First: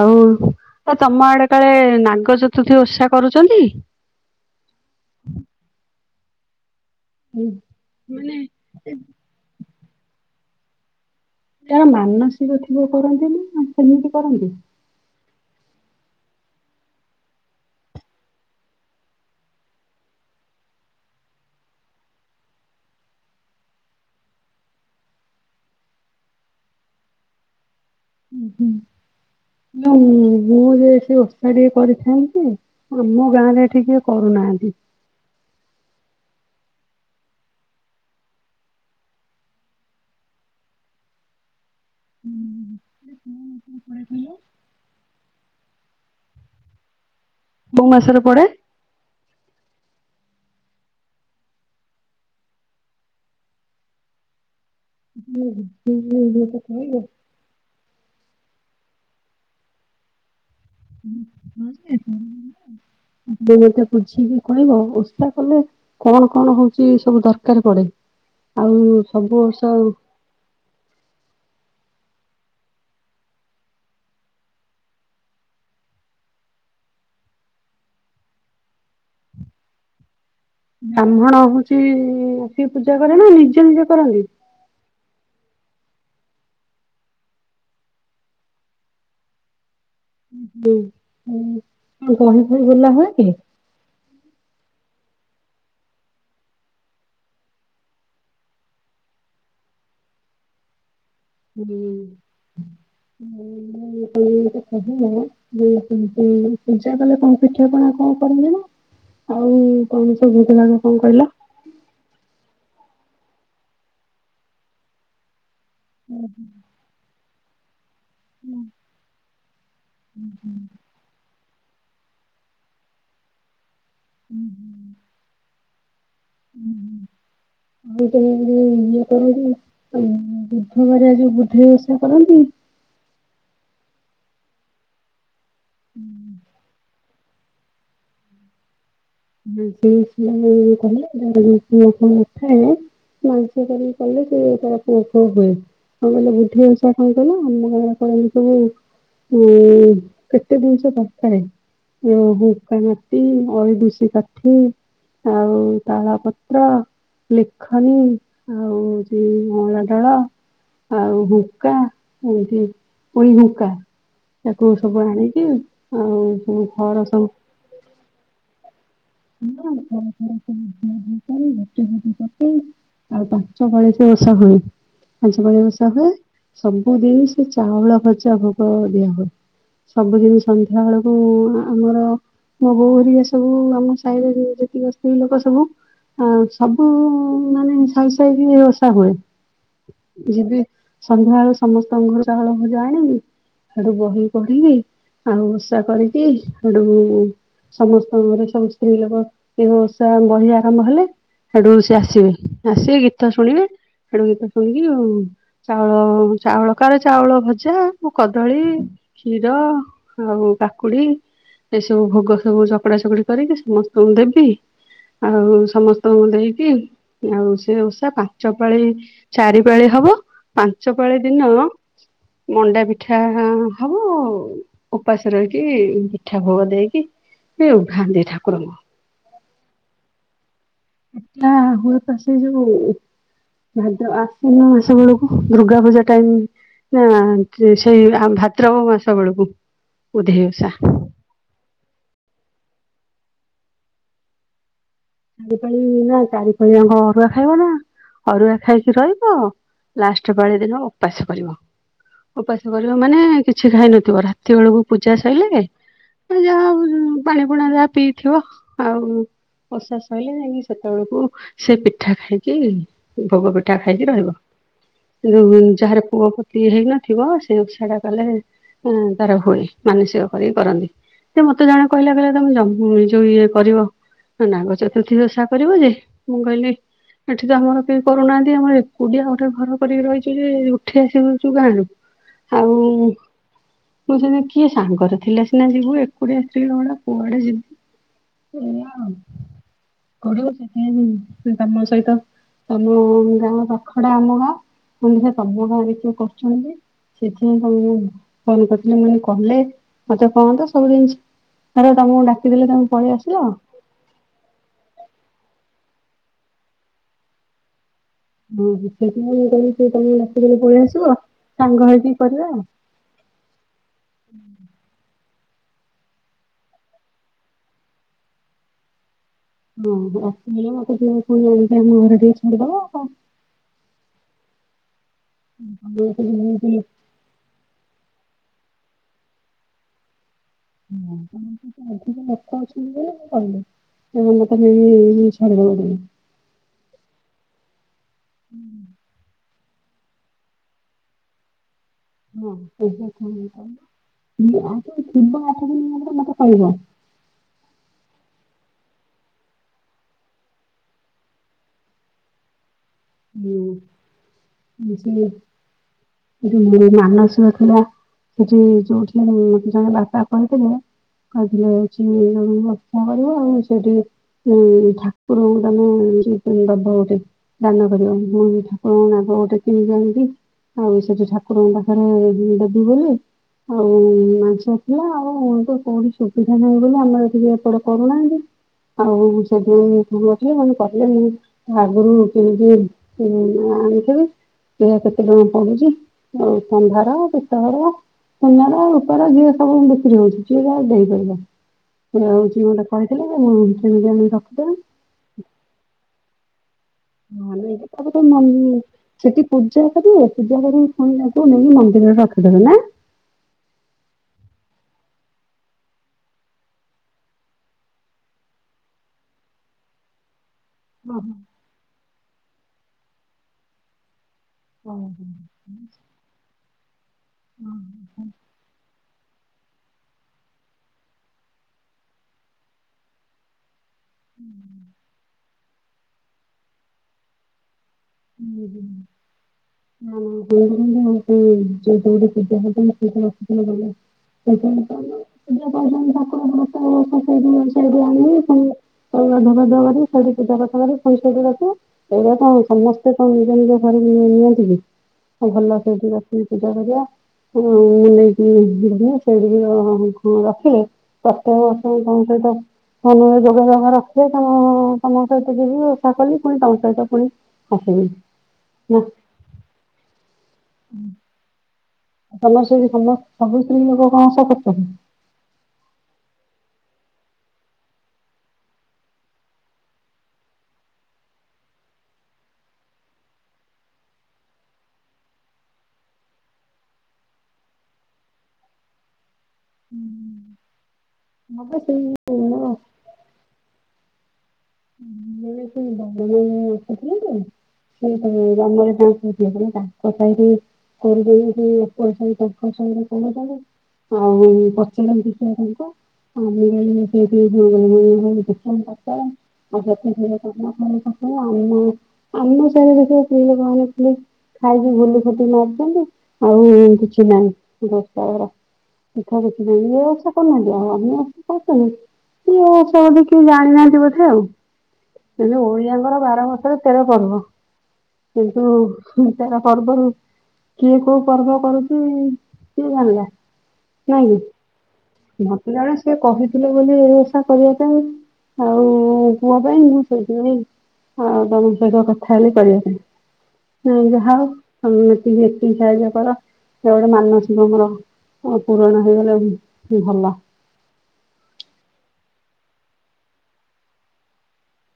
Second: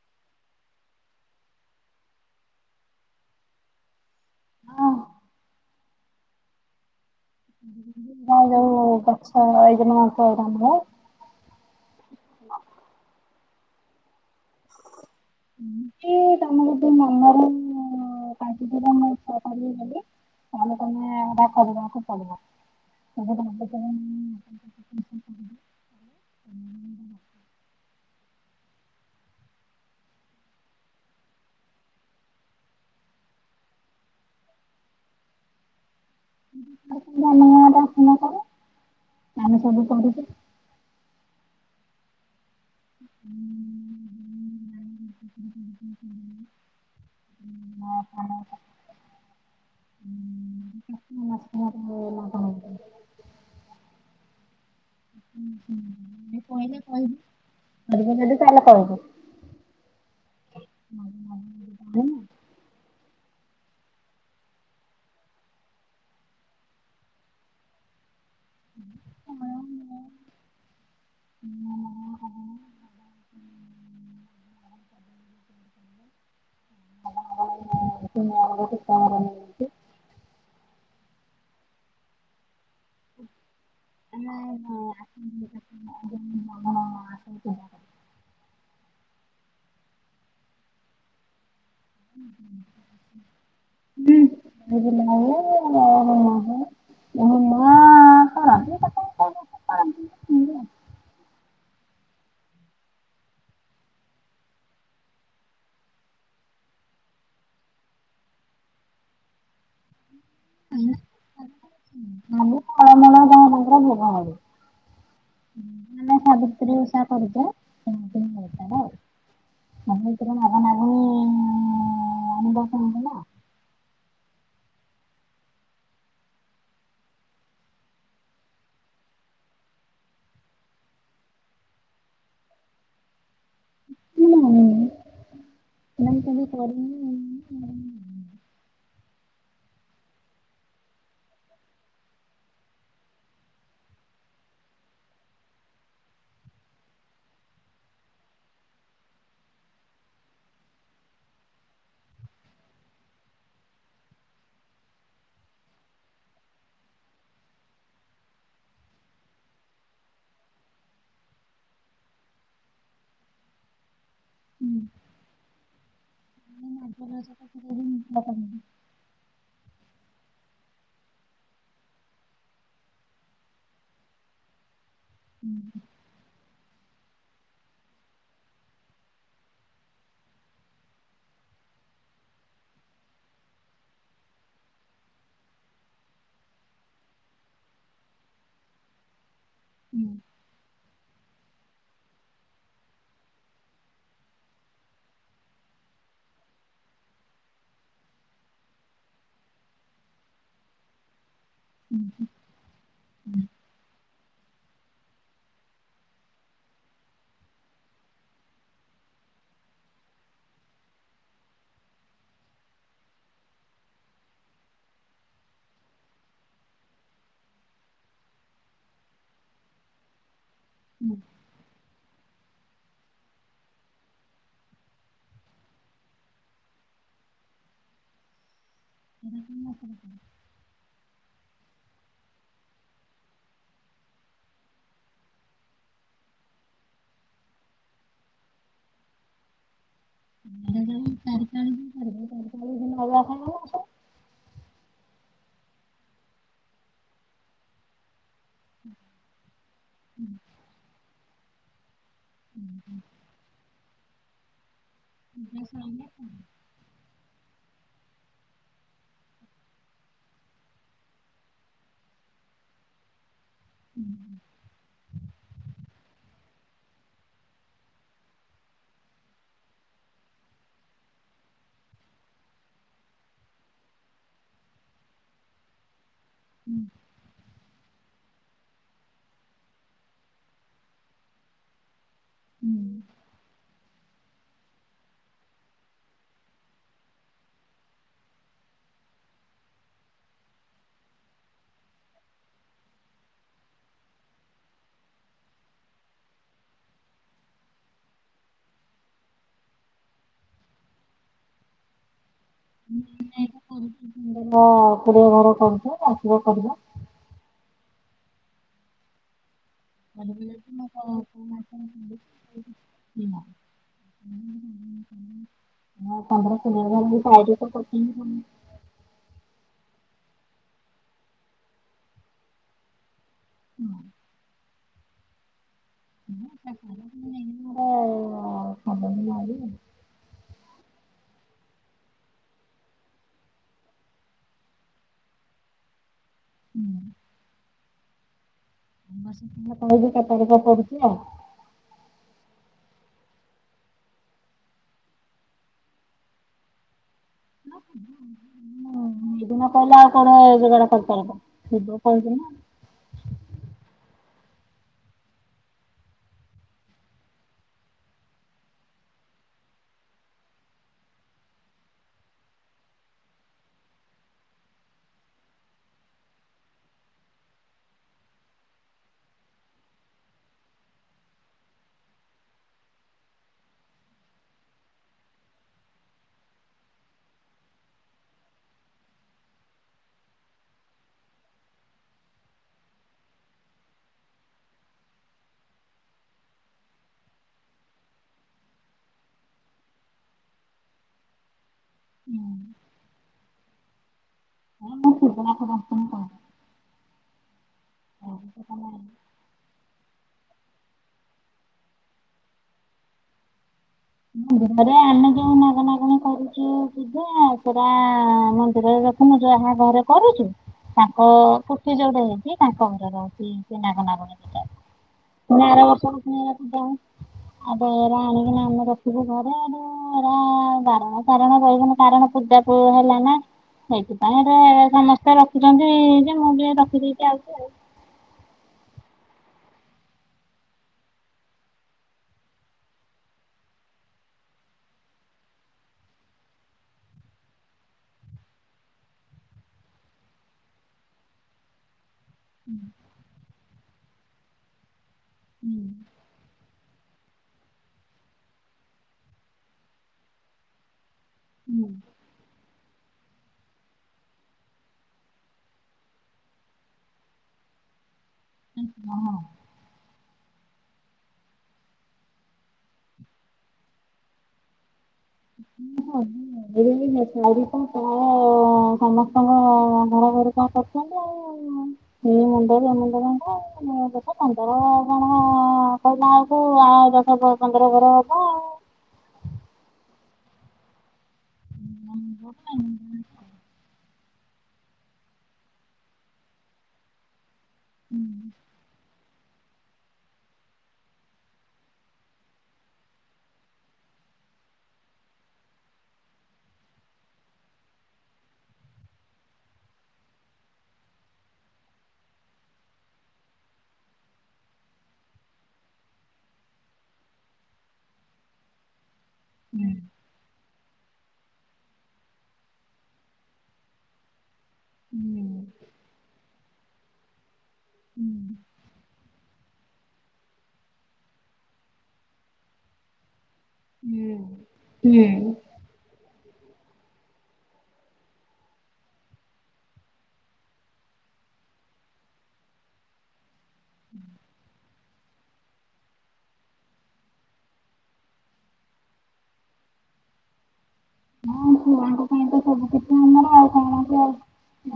ଆଉ ତ ତମ ଆଡେ କାଳେ ନାଗଚତୁର୍ଥୀ ଓଷା କରୁଛନ୍ତି? ହଁ। ମାନେ ନାଇ ଏ ଯୋଉ ଗଛ ଏଇକିନା କରା ହୁଏ। ଯାର ମାନସିକ ଥିବ କରନ୍ତିନା, ସେମିତି କରନ୍ତି? ଏମିତି ତମ ଗୋଟେ ମନର ତାଙ୍କୁ ସେଟା [unintelligible] ତମେକରିବାକୁ ପଡିବ। [unintelligible] ହୁଁ ହୁଁ, ମୁଁ ଯେ ସେ ଓଷା ଟିକେ କରିଥାନ୍ତି। ଆମ ଗାଁ ରେ ଏଠି କିଏ କରୁନାହାନ୍ତି। [unintelligible] ପରେ, ଆମେ ସବୁ କରୁଛୁ। ହୁଁ। କଣ୍ କହିଲୁ? [unintelligible] କୋଉ ମାସରେ ପଡେ? ନଭେମ୍ବର [unintelligible] ମିକ ଯ ଚାଲେ କହୁଛ। ମତେ ଟିକେ ବୁଝିକି କହିବ ଓଷା କଲେ କଣ କଣ ହଉଛି ସବୁ ଦରକାର ପଡେ, ଆଉ ସବୁ ବର୍ଷ [unintelligible] ବ୍ରାହ୍ମଣ ହଉଛି ସେ ପୂଜା କରେ ନା ନିଜ ନିଜ ନାଇଁ ନାଇଁ। ହଁ ସେ ହୁଁ ବହି ଫଇ ଗୋଲା ହୁଏ କି? ସେିଲାମା ମମା ଖ [unintelligible] ହ ହ ହୁ [unintelligible] ହଁ ହ କ [unintelligible] ସେତି [unintelligible] ପୂଜା କଲେ କଣ ପିଠିାପଣା କଣ କରିବେ ନା। ଆଉ କଣ ସବୁ ଭୁତ ଲାଗ କଣ କହିଲ? ଆମଳମଳ କଣ ତାଙ୍କର ଭୋଗ ହବ [unintelligible] ସାବିତ୍ରୀ ଓଷା କରୁଛ? ନମିତର ନନ [unintelligible] ଅନଭ କ ନା [unintelligible] ହୁଁ ହୁଁ। ହଁ ଆ [unintelligible] ବୁଧ ବାର ଆଜୀ ବୁଦ୍ଧେଇ ଓଷା କରନ୍ତି। ମୁଁ ଜାଣିନି ନାଇ କେବେ କରନି। ସେ ସ କହିଲ କଣ କଥା [unintelligible] ମାନସିକ କରିକି କଲେ ସେ ତାର ପୁଅ ଫୁଅ ହୁଏ। କଣ କହିଲେ ବୁଧେଇ ଓଷା କଣ କହିଲ ଆମ ଗାଁ ରେ କରନ୍ତି ସବୁ ଉଁୁ କେତେ ଜିନିସ ଦରକାରେ ଓ ହୁଙ୍କା ମାଟି ଅଇ ଦୁସି କାଠି। ଆଉ ତାଳ ପତ୍ର ଲିଖନୀ ଆଉ ହଉଛି ଅଁଳା ଡାଳ। ଆଉ ହୁଙ୍କା ଏମତି ଉଇ ହୁଙ୍କା। ତାକୁ ସବୁ ଆଣିକି ଆଉ ହୁଁ ଘର ସବୁ ହ [unintelligible] ହ [unintelligible] ଘର ଫର ସବୁ ଧୁଆ ଧୁଇ କରି ଝୋଟି ଫୋଟି ପକେଇ ଆଉ ପାଞ୍ଚ ପାଳି ସେ ଓଷା ହୁଏ। ପାଞ୍ଚ ପଳୀ ଓଷା ହୁଏ। ସବୁ ଦିନ୍ ସେ ଚାଉଳ ଭଜା ଭୋଗ ଦିଆ ହୁଏ। ସବୁଦିନ ସନ୍ଧ୍ୟା ବେଳକୁ ଆମର ମୋ ବୋଉ ହେରୀକ ସବୁ ଆମ ସାଇର ଯୁ ଯେତିକ ସ୍ତ୍ରୀ ଲୋକ ସବୁ ଆ ସବୁ ମାନେ ସାଇ ସାଇକି ଓଷା ହୁଏ। ଯିବି ସନ୍ଧ୍ୟାବେଳୁ ସମସ୍ତଙ୍କ ଘର ଚାଉଳଭଜା ଆଣବି। ହେଠୁ ବହି ପଢିବି ଆଉ ଓଷା କରିକି ହେଠୁ ସମସ୍ତଙ୍କ ଘରେ ସବୁ ସ୍ତ୍ରୀ ଲୋକ ଏ ଓଷା ବହି ଆରମ୍ଭ ହେଲେ ହେଠୁ ସେ ଆସିବେ ଆସିବେ ଗୀତ ଶୁଣିବେ ହେଠୁ ଗୀତ ଶୁଣିକି ଚାଉଳ ଚାଉଳ କାର ଚାଉଳ ଭଜା ମୁଁ କଦଳୀ କ୍ଷୀର ଆଉ କାକୁଡି ଏସବୁ ଭୋଗ ସବୁ ଚକଟା ଚକୁଟି କରିକି ସମସ୍ତଙ୍କୁ ଦେବି। ଆଉ ସମସ୍ତଙ୍କୁ ଦେଇକି ଆଉ ସେ ଓଷା ପଞ୍ଚପାଳି ଚାରି ପାଳି ହବ ପାଞ୍ଚ ପାଳି ଦିନ ମଣ୍ଡା ପିଠା ହବ ଅ ଓପାସ ରହିକି ପିଠା ଭୋଗ ଦେଇକି ସେ ଉଭାନ୍ତି ଠାକୁରଙ୍କୁ। ସେ [unintelligible] ଏକ୍ଲା ହୁଏ ତ ସେ ଯୋଉ ଭାଦ ଆସିନ ମାସ ବେଳକୁ ଦୁର୍ଗା ପୂଜା ଟାଇମ ନା ସେଇ ଭାଦ୍ରବ ମାସ ବେଳକୁ ବୁଧେଇ ଓଷା। ାରି ଦିନ ହବଣ [unintelligible] ଚାରି ପାଳି ନା ଚାରି ପାଳି ଆଙ୍କ ଅରୁଆ ଖାଇବ ନା ଅରୁଆ ଖାଇକି ରହିବ ଲାଷ୍ଟ ପାଳି ଦିନ ଉପାସ କରିବ। ଉପାସ କରିବ ମାନେ କିଛି ଖାଇନଥିବ ରା ସେତବେଳକୁ ପୂଜା ସଇଲେ ପୁଣି ଯାହା ପାଣି ପୁଣା ଯାହା ପିଇଥିବ ଆଉ ଓଷା ସଇଲେ ଯାଇଁକି ସେତେବେଳକୁ ସେ ପିଠା ଖାଇକି ଭୋଗ ପିଠା ଖାଇକି ରହିବ। ସେ ଯୋଉ ଯାହାର ପୁଅ ପୋତି ହେଇନଥିବ ସେ ଓଷା ଟା କଲେ ହୁଁ ତାର ହୁଏ। ମାନସିକ କରିକି କରନ୍ତି। ସେ ମତେ ଜଣେ କହିଲା କହିଲା ତମେ ଯମ ଯୋଉ ଇଏ କରିବ। ନାଗଚର୍ତୁଥିୀ ବି ଓଷା କରିବ ଯେ, ମୁଁ କହିଲି ଏଠି କିନ୍ତୁ ଆମର କେହି କରୁନାହାନ୍ତି। ଆମର ଏକୁଟିଆ ଗୋଟେ ଘର କରିକି ରହିଚୁ ଯେ ଉଠି ଆସିଚୁ ଗାଁ ରୁ। ଆଉ ମୁଁ ସେଇଥିପାଇଁ କିଏ ସାଙ୍ଗରେ ଥିଲେ ସିନା ଯିବୁ, ଏକୁଡିଆ ସ୍ତ୍ରୀ ଲୋକଟା କୁଆଡେ ଯିବୁ। [unintelligible] [unintelligible] ସେ ତମ ସହିତ ତମ ଗାଁ ପାଖ ଟା ଆମ ଗାଁ, କହିଲି ଦେଖିଆ ତମ ଗାଁରେ କିଏ କରୁଛନ୍ତି ସେଥିପାଇଁ ତମକୁ ମୁଁ ଫୋନ୍ କରିଥିଲି ମୁଁ କହିଲେ କଲେ ମତେ କହନ୍ତ ସବୁ ଜିନିଷ ଆରେ ତମକୁ ଡାକିଦେଲେ ତମେ ପଳେଇ ଆସିବ? ମୋ [unintelligible] ଘର କରୁଥିଲେ ଆସିବା କରିବା। ହଁ ହଁ ସେଇଥିପାଇଁ ମୁଁ କହିଲି ତମକୁ ହଁ ଡାକିଦେଲେ ପଳେଇ ଆସିବ ସାଙ୍ଗ ହେଇକି କରିବା ଆଉ। [unintelligible] [unintelligible] ଅ ହଁ। ଏଇ ମତେ ଟିକେ ପୁଣି ଆଣିକି ଆମ ଘରେ ଟିକେ ଛାଡ଼ିଦବ ଆଉ କଣ। ହୁଁ [unintelligible] [unintelligible] [unintelligible] ଅଧିକ ଲୋକ ଅଛନ୍ତି ବୋଲି ମୁଁ କହିଲି। ତମେ ମତେ ନେଇକି ଛାଡ଼ିଦବ ଟିକେ। ହୁଁ [unintelligible] କରୁଚି ଆଉ। [unintelligible] ଥିବ ଆଠ ଦିନ ମତେ କହିବ। [unintelligible] ସେଦିନ କହିଲେ ଆଉ କଣ ଯୋଗାଡ କରିପାରିବ। ଥିବ କହିବି ନା। [unintelligible] ମାନସିକ ଥିଲା। ସେଠି ଯୋଉଠି ଜଣେ ବାବା କହିଥିଲେ କହିଥିଲେ ହଉଚି ଯୋଉ [unintelligible] କରିବ ଆଉ ସେଇଠି ଉଁ ଠାକୁର ଙ୍କୁ ତମେ [unintelligible] ଦବ ଗୋଟେ। ଦାନ କରିବ। ଠାକୁରଙ୍କ ନାଗ ଗୋଟେ କିଣିିକି ଆଣିକି ଆଉ ସେଠି ଠାକୁରଙ୍କ ପାଖରେ ଦେବି ବୋଲି ଆଉ ମାନସିକ ଥିଲା ଆଉ ତ କୋଉଠି ସୁବିଧା ନାହିଁ ବୋଲି ଆମର ଏଠି କେହି ଏପଟେ କରୁନାହାନ୍ତି। ଆଉ ସେଦିନୁ [unintelligible] ଆଗରୁ [unintelligible] ଆଣିଥେବେ। ସେରା କେତେ ଟଙ୍କା ପଡୁଚି? ଯୋଉ ତମ୍ବା ର ପିତଳର ସୁନାର ରୂପା ର [unintelligible] ସବୁ ବିକ୍ରି ହଉଚି ଯିଏ ଯାହା ଦେଇପାରିବ। ସେରା ନା। ହଉଚି ମୋତେ କହିଥିଲେ ମୁଁ କିଣିକି ଆଣିକି ରଖିଦେବି। [unintelligible] ମନ୍ଦିରରେ [unintelligible] ସେଠି ପୂଜା କରିବେ। ପୂଜା କରିକି ପୁଣି ନେବେ ନେଇକି ମନ୍ଦିରରେ ରଖିଦେବେ ନା। ମନ୍ଦିରରେ ଆମେ ଯୋଉ ନାଗ ନାଗୁଣୀ କରୁଚୁ ପୂଜା ସେରା ମନ୍ଦିରରେ ର ତମେ ଯାହା ଘରେ କରୁଚୁ ତାଙ୍କ ଓହୋ କୁଠି ଯୋଉଠେ ହେଇଚି ତାଙ୍କ ଘର ର ସେଇ ନାଗ ନାଗୁଣୀ। ହଉ ପୁଣି ଆର ବର୍ଷ କୁ ପୁଣି ଏଇରା ପୂଜା ହବ। [unintelligible] ଆଣିକିନା ଆମର ଥିବ ଘରେ ଆଡୁ ଏରା ବାରଣ ଚାରଣ ରହିବନି। କାରଣ ପୂଜାକୁ ହେଲା ନା। ସେଇଥିପାଇଁ ଏରା ସମସ୍ତେ ରଖିଛନ୍ତି ଯେ ମୁଁ ବି ରଖିଦେଇକି ଆଉଚି ଆଉ। [inaudible] ହଁ [unintelligible] ପୂଜା ହେଇଥାନ୍ତା ସେଇଥିପାଇଁ ଆସିଥିଲେ କାଲି ନା। ସେଇଥିପାଇଁ ତ ଆମର ପୂଜା ଠାକୁର [unintelligible] ଆଣିବେ ପୁଣି ସବୁ ଗାଧୁଆ ପାଧୁଆ କରି ସେଇଠି ପୂଜା କରିସାରିଲାରୁ ପୁଣି ସେଇଠି ରଖିବ। ସେଇଆ ହଁ ସମସ୍ତେ କଣ ନିଜ ନିଜ ଘରେ ନିଅନ୍ତିି କି ଆଉ ହୁଁ ଭଲ ସେଇଠି ରଖି ପୂଜା କରିବା [inaudible] ନେଇକି [unintelligible] ସେଇଠିକି [unintelligible] ରଖିଲେ ପ୍ରତ୍ୟେକ ହୁଁ ବର୍ଷ ମୁଁ ତାଙ୍କ ସହିତ ତୋମେ ଭାଇ ଯୋଗ ଯାକ ରଖଥିବ। ତୋମ ତୋମ ସହିତ ଯିଏ ଯିବେ ଓଷା କଲିି ପୁଣି ତୋମ ସହିତ ପୁଣି ଆସିବେ। [unintelligible] ହୁଁ। ଭଲ ସବୁ ଯେ ଭଲ ସବୁ ସ୍ତ୍ରୀ ଲୋକ କଣ ଓଷା କରୁଚନ୍ତି? ମୁଁ କରି [inaudible] କଣ ସମସ୍ତଙ୍କ ଘ-ଘର ଘରିକା କରୁଛନ୍ତି ଆଉ। ହ [inaudible] ଏ ମୁଣ୍ଡ ସେ ମୁଣ୍ଡ ତାଙ୍କ ଘର, ମୁଁ ଦେଖ ପନ୍ଦର କଣ କହିଲା ଆକୁ ଆ [unintelligible] ହବ ପନ୍ଦର ବର ଖା। ହୁଁ। ହଁ ବା ସେଇ ମୋ ପାଇଁ [inaudible] [inaudible] ଏଇ ସେଇ [inaudible] ସେଇଟା ବି ଆମରି ଯୋଉ ପୂଜା କଲେ ତା କଥା ହେଇକି କରିଦେଇକି [unintelligible] ତାଙ୍କ ସାଙ୍ଗରେ କଲେ ଯାଇକି। ଆଉ [unintelligible] ପଚାରନ୍ତି ସେ [unintelligible] ହଁ ମୁଁ ଯାଇଥିନି ସିଏ [unintelligible] ଆଉ ସେକେଣ୍ଡ ଥର ଯାଇଥାନ୍ତି ନା [unintelligible] ଆମେ ବି, ଆମେ ବି ସେଇଆ [unintelligible] ଖାଇକି ବୁଲି ଫୁଟି ମାରି ଦିଅନ୍ତି, ଆଉ କିଛି ନାହିଁ। [unintelligible] ପିଠା କିଛି ଦେଇନି ଏ ବର୍ଷ କରନାହି। ଯାହା ଆମେ ଆସି ପଚାରନି, କି ଏ ବର୍ଷ ଏବେ କେହି ଜାଣିନାହାନ୍ତି ବୋଧେ ଆଉ। ହୁଁ। ଏବେ ଓଡ଼ିଆଙ୍କର ବାର ମାସରେ ତେର ପର୍ବ। କିନ୍ତୁ ହୁଁ, ତେର ପର୍ବରୁ କିଏ କୋଉ ପର୍ବ କରୁଛି କିଏ ଜାଣିଲା? ଜାଣଲି, ମୋତେ ଧର ସିଏ କହିଥିଲେ ବୋଲି ଏ ଓଷା କରିବା ପାଇଁ ଆଉ ପୁଅ ପାଇଁ, ମୁଁ ସେଇଠି କନି, ଆଉ ତୋମ ସହିତ କ ଥା ହେଲେ କରିବ ପାଇଁ। ନାଇଁ ଯାହା ହଉ ଆଉ ଏତିକି ଏତିକି ସାହାଯ୍ୟ କର, ସେ ଗୋଟେ ମାନସିକ ମୋର ଆଉ ପୁରଣ ହେଇଗଲେ ଭଲ। ହଁ ଛୁଆଙ୍କ ପାଇଁ ତ ସବୁ କିଛି ଆମର। ଆଉ କଣ ଅଛି ଆଉ।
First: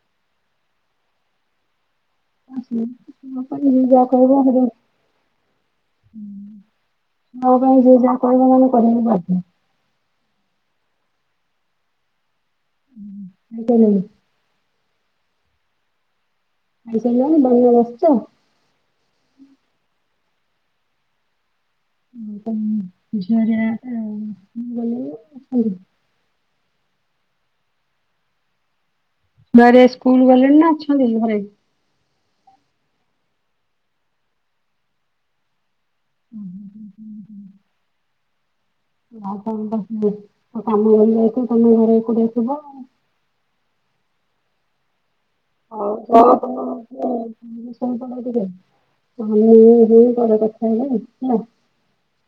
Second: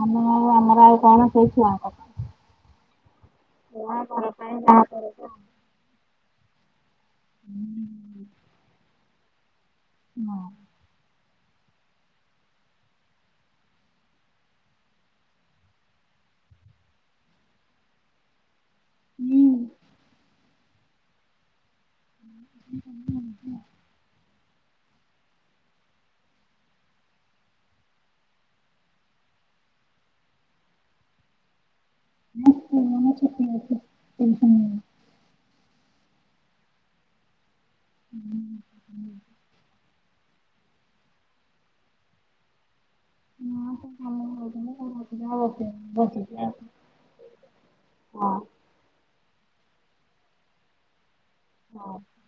ଆମେ ଆଉ ଆମର ଆଉ କଣ ସେଇ ଛୁଆଙ୍କ ପାଇଁ। [unintelligible] ଯିଏ ଛୁଆ ଯା ଘର କହିବେ ଆମେ ପାଇଁ ସବୁ ଯାହା କରିବେ ଆଉ। ମୋ ପାଇଁ ଯିଏ ଯାହା କହିବ ମାନେ କରିବା ଲାଗି ବାଧ୍ଯ। ମୋ [unintelligible] ଖାଇସାଇଲଣି ଦୋଳିରେ ବସଚ। ମୁଁ ମୁଁ ତ ଉଁ, ଝିଆରୀ ନାଁ ରେ [unintelligible] ଘରେ ସ୍କୁଲ୍ ଗଲେଣି ନା ଅଛନ୍ତି ଘରେ? ନା ଛୁଆଙ୍କର ନା ଛୁଟି ଅଛି [unintelligible] ଓ ହଁ [inaudible] [inaudible] [unintelligible] [unintelligible] ବସିଛି ଆଉ। [unintelligible] [unintelligible] [inaudible]